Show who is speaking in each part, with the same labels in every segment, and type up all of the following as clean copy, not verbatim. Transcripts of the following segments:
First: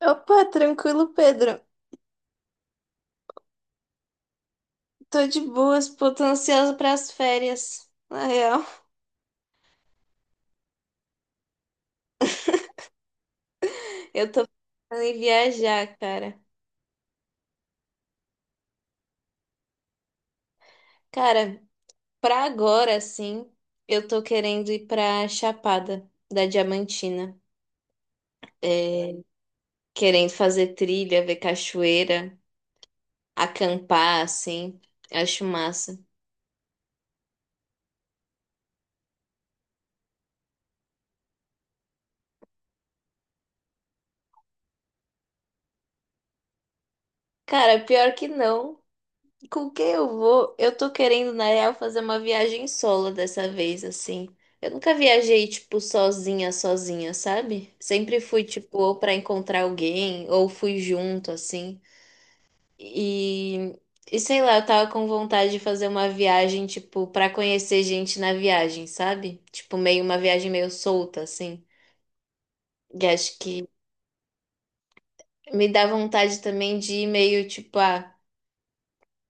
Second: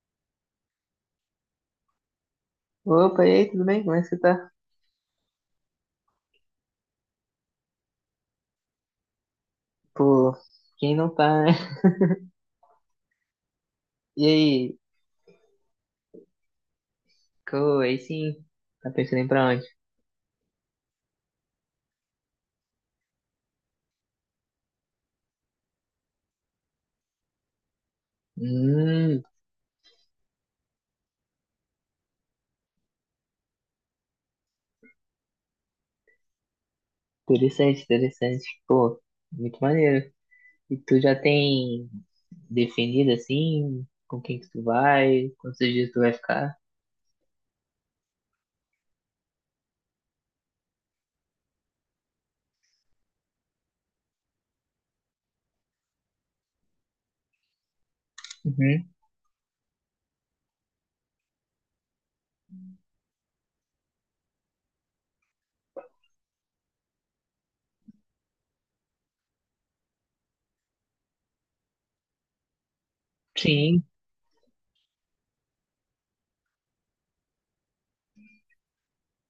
Speaker 1: Opa, tranquilo, Pedro.
Speaker 2: Opa, e aí, tudo bem? Como é que você tá?
Speaker 1: Tô de boas, pô, tô ansiosa pras férias. Na real,
Speaker 2: Pô, quem não tá, né? E
Speaker 1: eu tô
Speaker 2: aí,
Speaker 1: pensando em viajar, cara.
Speaker 2: aí sim, tá pensando em ir pra onde?
Speaker 1: Cara, pra agora, sim, eu tô querendo ir pra Chapada da Diamantina.
Speaker 2: Hum,
Speaker 1: Querendo fazer trilha, ver cachoeira, acampar, assim. Acho massa.
Speaker 2: interessante, interessante. Pô, muito maneiro. E tu já tem definido, assim, com quem que tu vai, quantos dias tu vai ficar?
Speaker 1: Cara, pior que não. Com quem eu vou? Eu tô querendo, na real, fazer uma viagem solo dessa vez, assim. Eu nunca viajei, tipo, sozinha, sozinha, sabe? Sempre fui, tipo,
Speaker 2: Uhum,
Speaker 1: ou pra encontrar alguém, ou fui junto, assim. E, e sei lá, eu tava com vontade de fazer uma viagem, tipo, pra conhecer gente na viagem, sabe? Tipo, meio uma viagem meio solta, assim. E acho que
Speaker 2: sim.
Speaker 1: me dá vontade também de ir meio, tipo, ah,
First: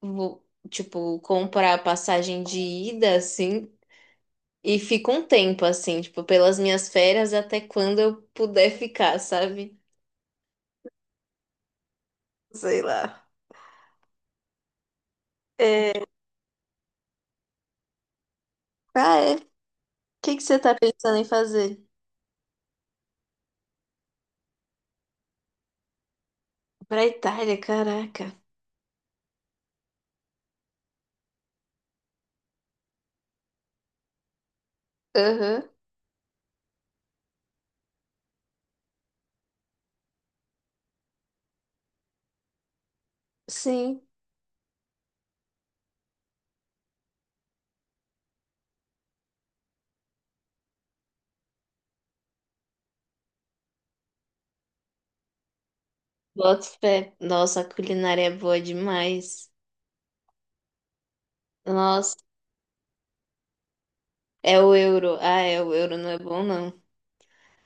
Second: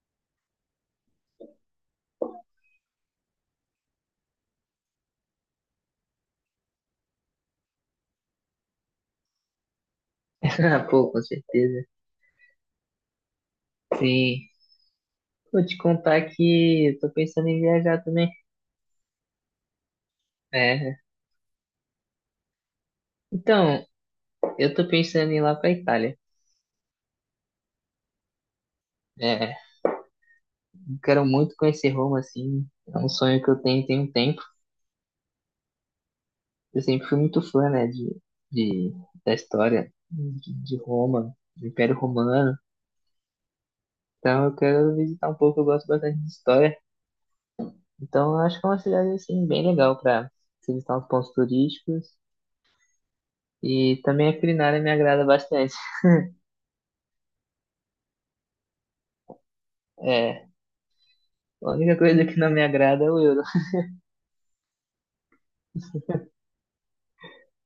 Speaker 1: vou, tipo, comprar passagem de ida, assim. E fico um tempo assim, tipo, pelas minhas férias até quando eu puder ficar, sabe?
Speaker 2: Ah, pô, com certeza.
Speaker 1: Sei lá.
Speaker 2: Sim. Vou te
Speaker 1: É...
Speaker 2: contar que eu tô pensando em viajar também.
Speaker 1: Ah, é? O que que você tá
Speaker 2: É.
Speaker 1: pensando em fazer?
Speaker 2: Então, eu tô pensando em ir lá pra Itália.
Speaker 1: Pra Itália, caraca.
Speaker 2: É. Quero muito conhecer Roma, assim. É um sonho que eu tenho tem um tempo.
Speaker 1: Aham,
Speaker 2: Eu sempre fui muito fã, né, de, da história de Roma, do Império Romano.
Speaker 1: sim.
Speaker 2: Então eu quero visitar um pouco, eu gosto bastante de história. Então eu acho que é uma cidade, assim, bem legal para visitar os pontos turísticos. E também a culinária me agrada bastante.
Speaker 1: Boto fé. Nossa, a culinária é boa demais.
Speaker 2: É, a única
Speaker 1: Nossa,
Speaker 2: coisa que não me agrada é o euro.
Speaker 1: é o euro. Ah, é, o euro não é bom, não.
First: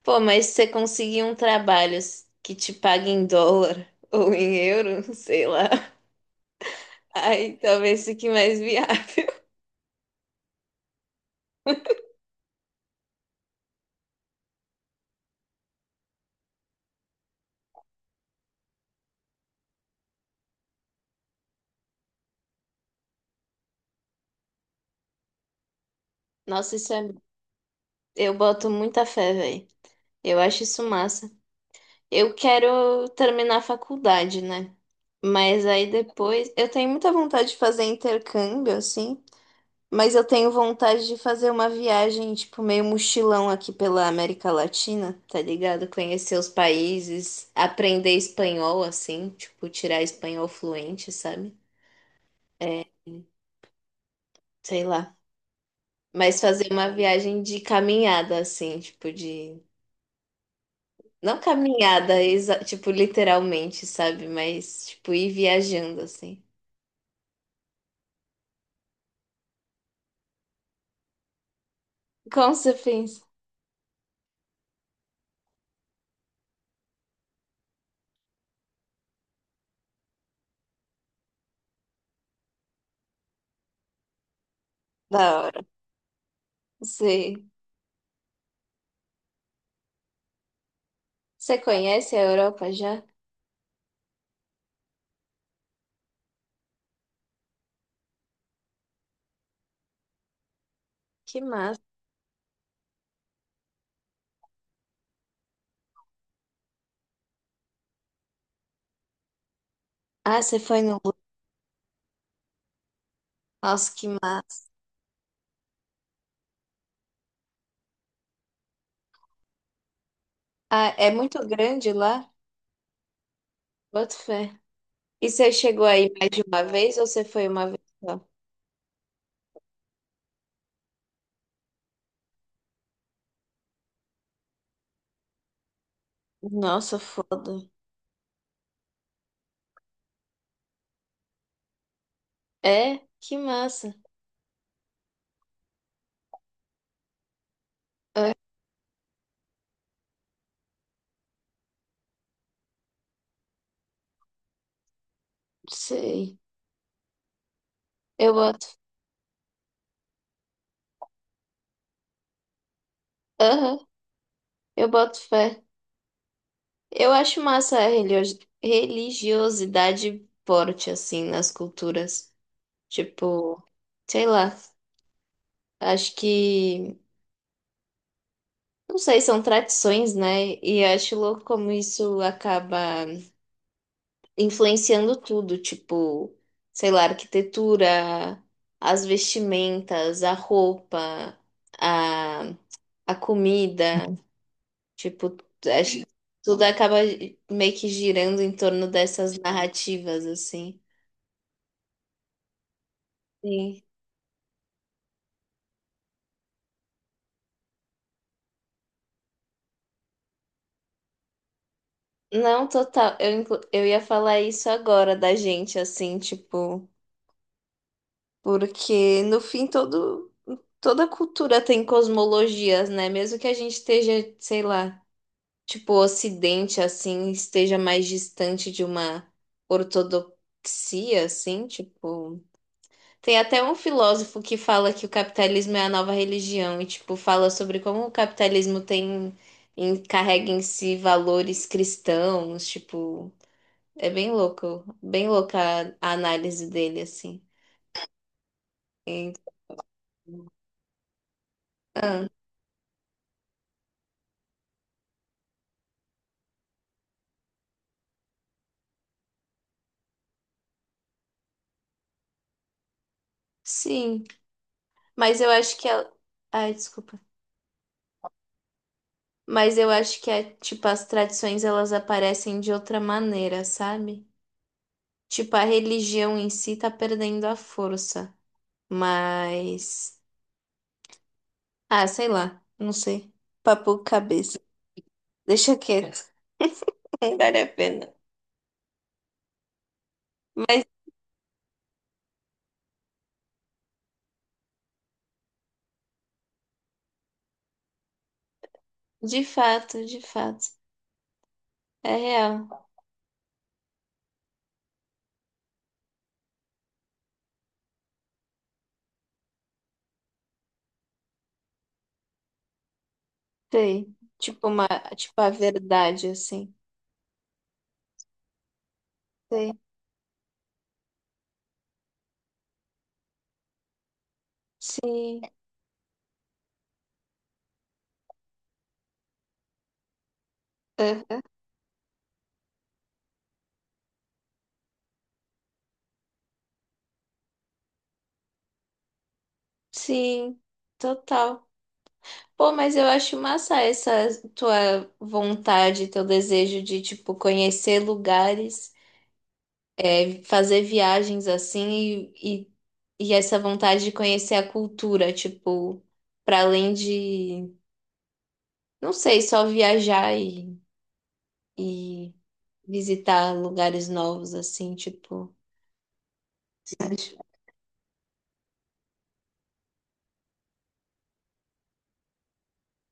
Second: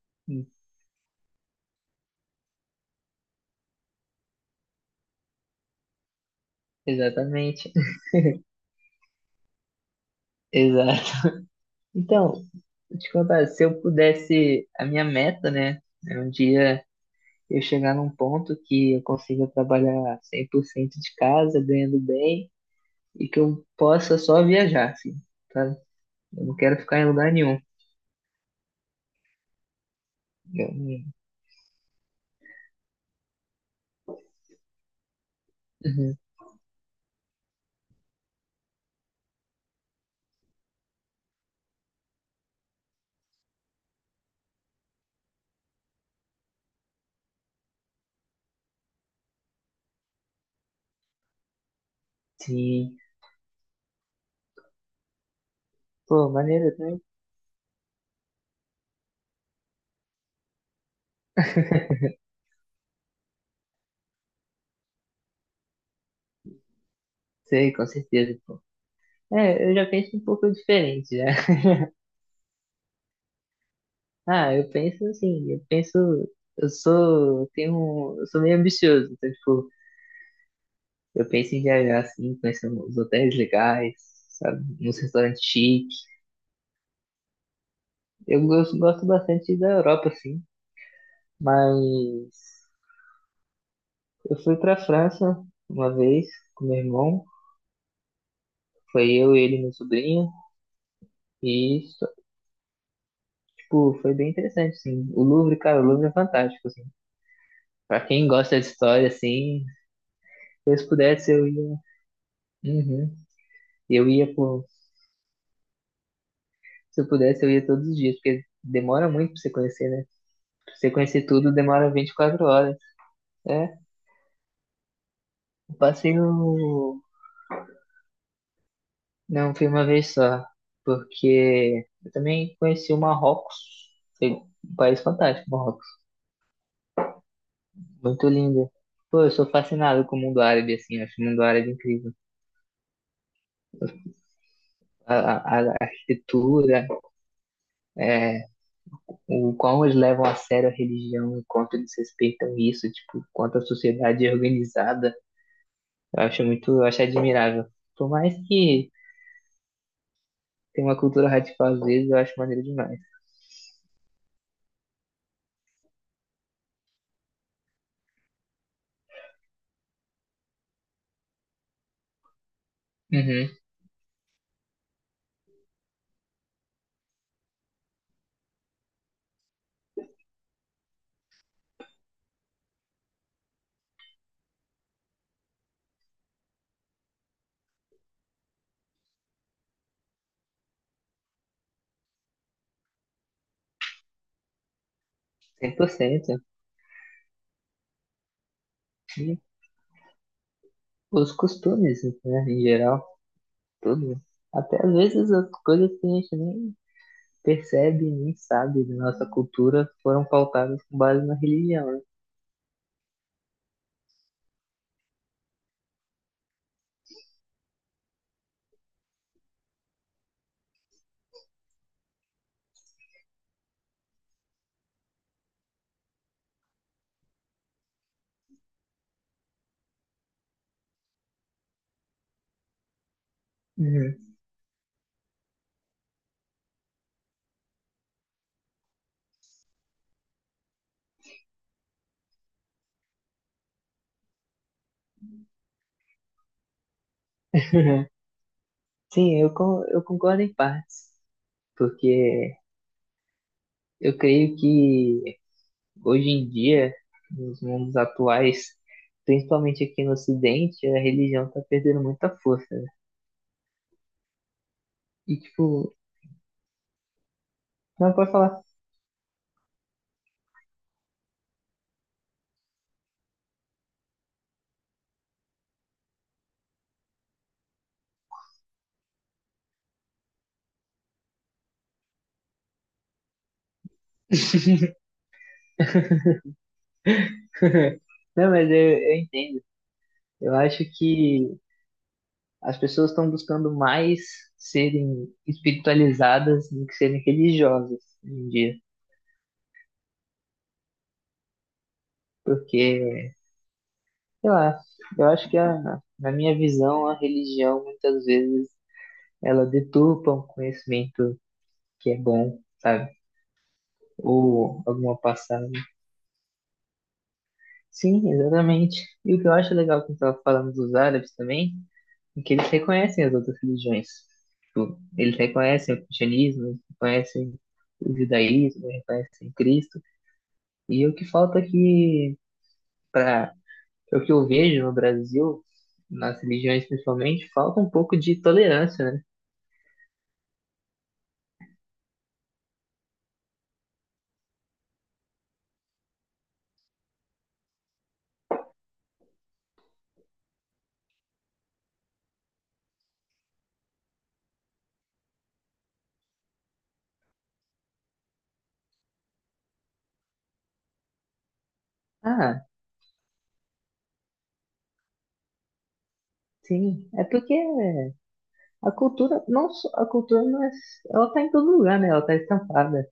Speaker 1: Pô, mas se você conseguir um trabalho que te pague em dólar ou em euro, sei lá. Aí
Speaker 2: Exatamente.
Speaker 1: talvez fique mais viável.
Speaker 2: Exato. Então, vou te contar, se eu pudesse, a minha meta, né, é um dia eu chegar num ponto que eu consiga trabalhar 100% de casa, ganhando bem, e que eu possa só viajar, assim, sabe? Eu não
Speaker 1: Nossa,
Speaker 2: quero
Speaker 1: isso é.
Speaker 2: ficar em lugar nenhum.
Speaker 1: Eu boto muita fé, velho. Eu acho isso
Speaker 2: Eu-
Speaker 1: massa. Eu quero terminar a faculdade, né? Mas aí
Speaker 2: uhum.
Speaker 1: depois. Eu tenho muita vontade de fazer intercâmbio, assim. Mas eu tenho vontade de fazer uma viagem, tipo, meio mochilão aqui pela América Latina, tá ligado? Conhecer os países, aprender espanhol, assim. Tipo, tirar espanhol fluente, sabe?
Speaker 2: Sim.
Speaker 1: Sei lá.
Speaker 2: Pô,
Speaker 1: Mas fazer
Speaker 2: maneiro
Speaker 1: uma
Speaker 2: também.
Speaker 1: viagem de caminhada, assim, tipo, de. Não caminhada, tipo, literalmente, sabe? Mas, tipo, ir viajando, assim.
Speaker 2: Sei, com certeza, pô. É, eu já penso um pouco diferente, né?
Speaker 1: Como você pensa?
Speaker 2: Ah, eu penso assim, eu sou meio ambicioso, então, tipo, eu penso em viajar assim, conhecer uns hotéis legais, sabe, uns
Speaker 1: Da
Speaker 2: restaurantes
Speaker 1: hora.
Speaker 2: chiques.
Speaker 1: Você,
Speaker 2: Eu gosto bastante da Europa, assim.
Speaker 1: você conhece a
Speaker 2: Mas
Speaker 1: Europa já?
Speaker 2: eu fui para a França uma vez com meu irmão. Foi eu, ele e meu sobrinho.
Speaker 1: Que massa.
Speaker 2: E, só, tipo, foi bem interessante, assim. O Louvre, cara, o Louvre é fantástico, assim. Pra quem gosta de história, assim,
Speaker 1: Ah, você
Speaker 2: se
Speaker 1: foi
Speaker 2: eu
Speaker 1: no... Lu-.
Speaker 2: pudesse, eu ia. Uhum.
Speaker 1: Nossa, que
Speaker 2: Eu ia por...
Speaker 1: massa.
Speaker 2: Se eu pudesse, eu ia todos os dias, porque demora muito pra você conhecer, né? Pra você
Speaker 1: Ah, é
Speaker 2: conhecer
Speaker 1: muito
Speaker 2: tudo,
Speaker 1: grande
Speaker 2: demora vinte e
Speaker 1: lá?
Speaker 2: quatro horas. É,
Speaker 1: Boto fé. E você
Speaker 2: eu
Speaker 1: chegou aí
Speaker 2: passei
Speaker 1: mais de uma vez
Speaker 2: no...
Speaker 1: ou você foi uma vez só?
Speaker 2: não, fui uma vez só. Porque eu também conheci o Marrocos. Foi um país fantástico, Marrocos.
Speaker 1: Nossa, foda.
Speaker 2: Muito linda. Pô, eu sou fascinado com o mundo árabe, assim, eu acho o mundo árabe incrível.
Speaker 1: É? Que massa.
Speaker 2: A, a arquitetura,
Speaker 1: Ah,
Speaker 2: é, o como eles levam a sério a religião, o quanto eles respeitam isso, tipo, quanto a sociedade é organizada,
Speaker 1: sei.
Speaker 2: eu acho admirável. Por
Speaker 1: Eu
Speaker 2: mais
Speaker 1: boto...
Speaker 2: que tenha uma cultura radical às vezes, eu acho maneiro demais.
Speaker 1: Aham, eu boto fé. Eu acho massa a religiosidade forte, assim, nas culturas.
Speaker 2: Uhum,
Speaker 1: Tipo, sei lá, acho que, não sei, são tradições, né? E acho louco como isso acaba influenciando tudo, tipo, sei lá, a arquitetura, as vestimentas, a roupa, a, a comida, tipo, acho que
Speaker 2: 100%.
Speaker 1: tudo acaba meio que girando em torno dessas
Speaker 2: E
Speaker 1: narrativas, assim.
Speaker 2: os costumes, né, em geral,
Speaker 1: Sim.
Speaker 2: tudo. Até às vezes as coisas que a gente nem percebe nem sabe de nossa cultura foram pautadas com base na religião, né?
Speaker 1: Não, total. Eu, eu ia falar isso agora da gente, assim, tipo, porque no fim todo, toda cultura tem cosmologias, né? Mesmo que a gente esteja, sei lá, tipo, o Ocidente, assim, esteja mais distante de uma ortodoxia, assim, tipo. Tem até um
Speaker 2: Uhum.
Speaker 1: filósofo que fala que o capitalismo é a nova religião e, tipo, fala sobre como o capitalismo tem, carrega em si valores cristãos, tipo. É bem louco, bem louca a análise dele, assim.
Speaker 2: Sim,
Speaker 1: Então,
Speaker 2: eu, eu concordo em partes, porque eu creio que hoje em dia, nos mundos atuais, principalmente aqui no Ocidente, a religião tá perdendo muita força, né?
Speaker 1: sim,
Speaker 2: E,
Speaker 1: mas eu acho que
Speaker 2: tipo,
Speaker 1: ela... Ai, desculpa.
Speaker 2: não pode falar.
Speaker 1: Mas eu acho que, é, tipo, as tradições, elas aparecem de outra maneira, sabe? Tipo, a religião em si tá perdendo a força, mas... Ah, sei lá, não sei. Papo cabeça. Deixa quieto, não vale a pena.
Speaker 2: Não, mas eu entendo. Eu acho
Speaker 1: Mas,
Speaker 2: que as pessoas estão buscando mais serem espiritualizadas do que serem religiosas hoje em dia,
Speaker 1: de fato, é real.
Speaker 2: porque sei lá, eu acho que na minha visão, a religião muitas vezes ela deturpa um conhecimento que é bom, sabe?
Speaker 1: Sei.
Speaker 2: Ou
Speaker 1: Tipo, uma...
Speaker 2: alguma
Speaker 1: tipo a
Speaker 2: passagem.
Speaker 1: verdade, assim.
Speaker 2: Sim, exatamente. E o que eu
Speaker 1: Sei.
Speaker 2: acho legal quando estava falando dos árabes também, é que eles reconhecem as outras religiões. Tipo, eles
Speaker 1: Sim,
Speaker 2: reconhecem o cristianismo, eles reconhecem o judaísmo, eles reconhecem Cristo. E o que
Speaker 1: aham,
Speaker 2: falta aqui, para o que eu vejo no Brasil, nas religiões principalmente, falta um pouco de tolerância, né?
Speaker 1: sim, total. Pô, mas eu acho massa essa tua vontade, teu desejo de, tipo, conhecer lugares, é, fazer viagens assim e essa vontade de conhecer a cultura, tipo, para além de, não sei, só viajar e
Speaker 2: Ah,
Speaker 1: visitar lugares novos, assim, tipo.
Speaker 2: sim, é
Speaker 1: Acho-.
Speaker 2: porque a cultura, a cultura não é, ela tá em todo lugar, né? Ela tá estampada.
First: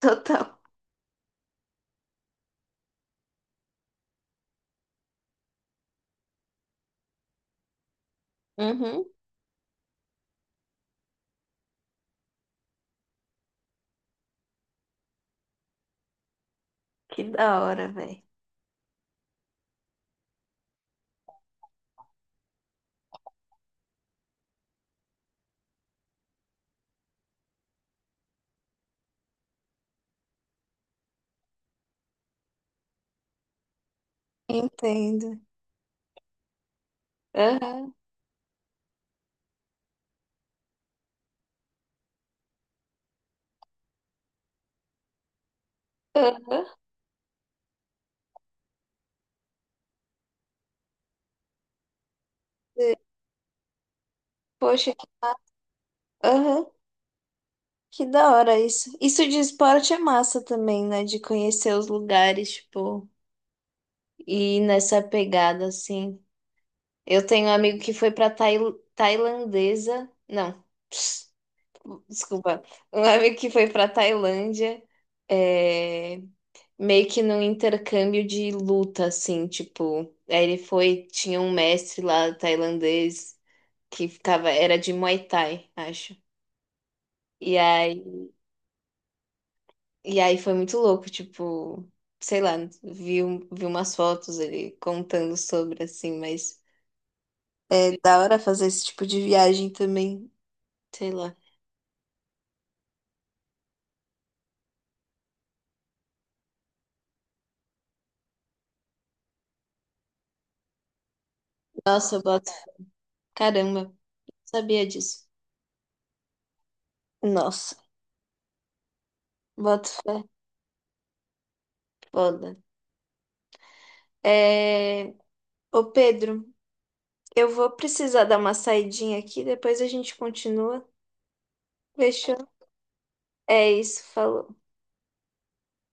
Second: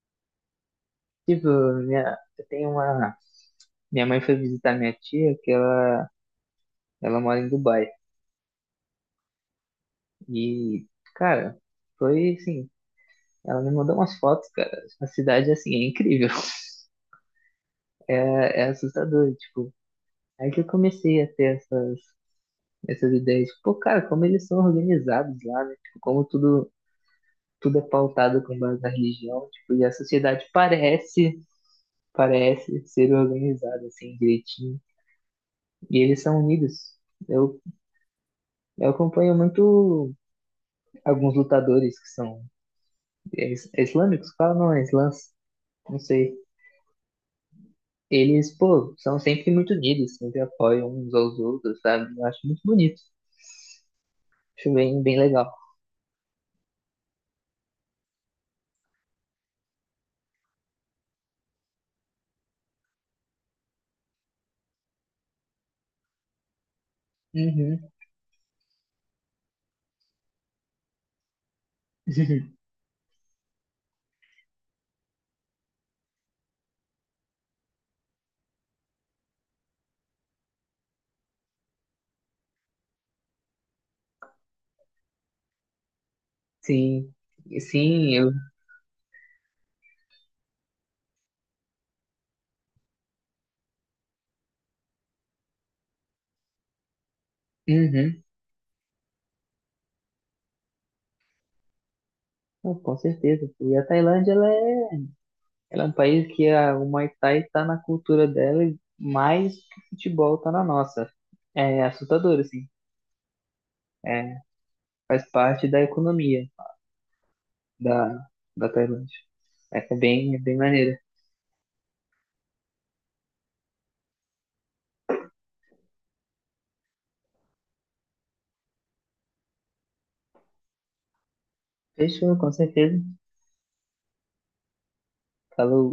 Speaker 1: Total.
Speaker 2: Tipo, minha, eu tenho uma, minha mãe foi visitar minha tia, que ela mora em Dubai.
Speaker 1: Uhum.
Speaker 2: E, cara, foi assim, ela me mandou umas fotos, cara. A cidade, assim, é incrível.
Speaker 1: Que da hora, velho.
Speaker 2: É, é assustador, tipo. Aí que eu comecei a ter essas ideias, tipo, pô, cara, como eles são organizados lá, né? Tipo, como tudo, tudo é pautado com base na religião, tipo, e a sociedade parece ser organizado assim direitinho.
Speaker 1: Entendo.
Speaker 2: E eles são unidos. Eu,
Speaker 1: Aham,
Speaker 2: eu acompanho muito alguns lutadores que são islâmicos, fala não, é islãs, não sei.
Speaker 1: aham.
Speaker 2: Eles, pô, são sempre muito unidos, sempre apoiam uns aos outros, sabe? Eu acho muito bonito. Acho
Speaker 1: Poxa,
Speaker 2: bem legal.
Speaker 1: aham, que da hora isso. Isso de esporte é massa também, né? De conhecer os lugares, tipo, e ir nessa pegada, assim. Eu tenho um amigo
Speaker 2: Uhum,
Speaker 1: que foi pra tailandesa. Não, desculpa. Um amigo que foi pra Tailândia, é, meio que num intercâmbio de luta, assim, tipo. Aí ele foi, tinha um mestre lá tailandês que ficava, era de Muay Thai, acho.
Speaker 2: sim.
Speaker 1: E aí.
Speaker 2: Sim, eu.
Speaker 1: E aí foi muito louco, tipo, sei lá, vi umas fotos ele contando sobre, assim, mas é da
Speaker 2: Uhum.
Speaker 1: hora fazer esse tipo de viagem também, sei lá.
Speaker 2: Pô, com certeza. E a Tailândia, ela é um país que o Muay Thai está na cultura dela mais do que o futebol está na nossa. É
Speaker 1: Nossa, eu
Speaker 2: assustador,
Speaker 1: boto.
Speaker 2: assim.
Speaker 1: Caramba, não
Speaker 2: É,
Speaker 1: sabia disso.
Speaker 2: faz parte da economia
Speaker 1: Nossa,
Speaker 2: da, da Tailândia. É,
Speaker 1: boto fé,
Speaker 2: é bem maneiro.
Speaker 1: foda. É... Ô Pedro, eu vou precisar dar uma saidinha aqui, depois a gente continua.
Speaker 2: Fechou,
Speaker 1: Fechou?
Speaker 2: com certeza.
Speaker 1: É isso, falou.
Speaker 2: Falou.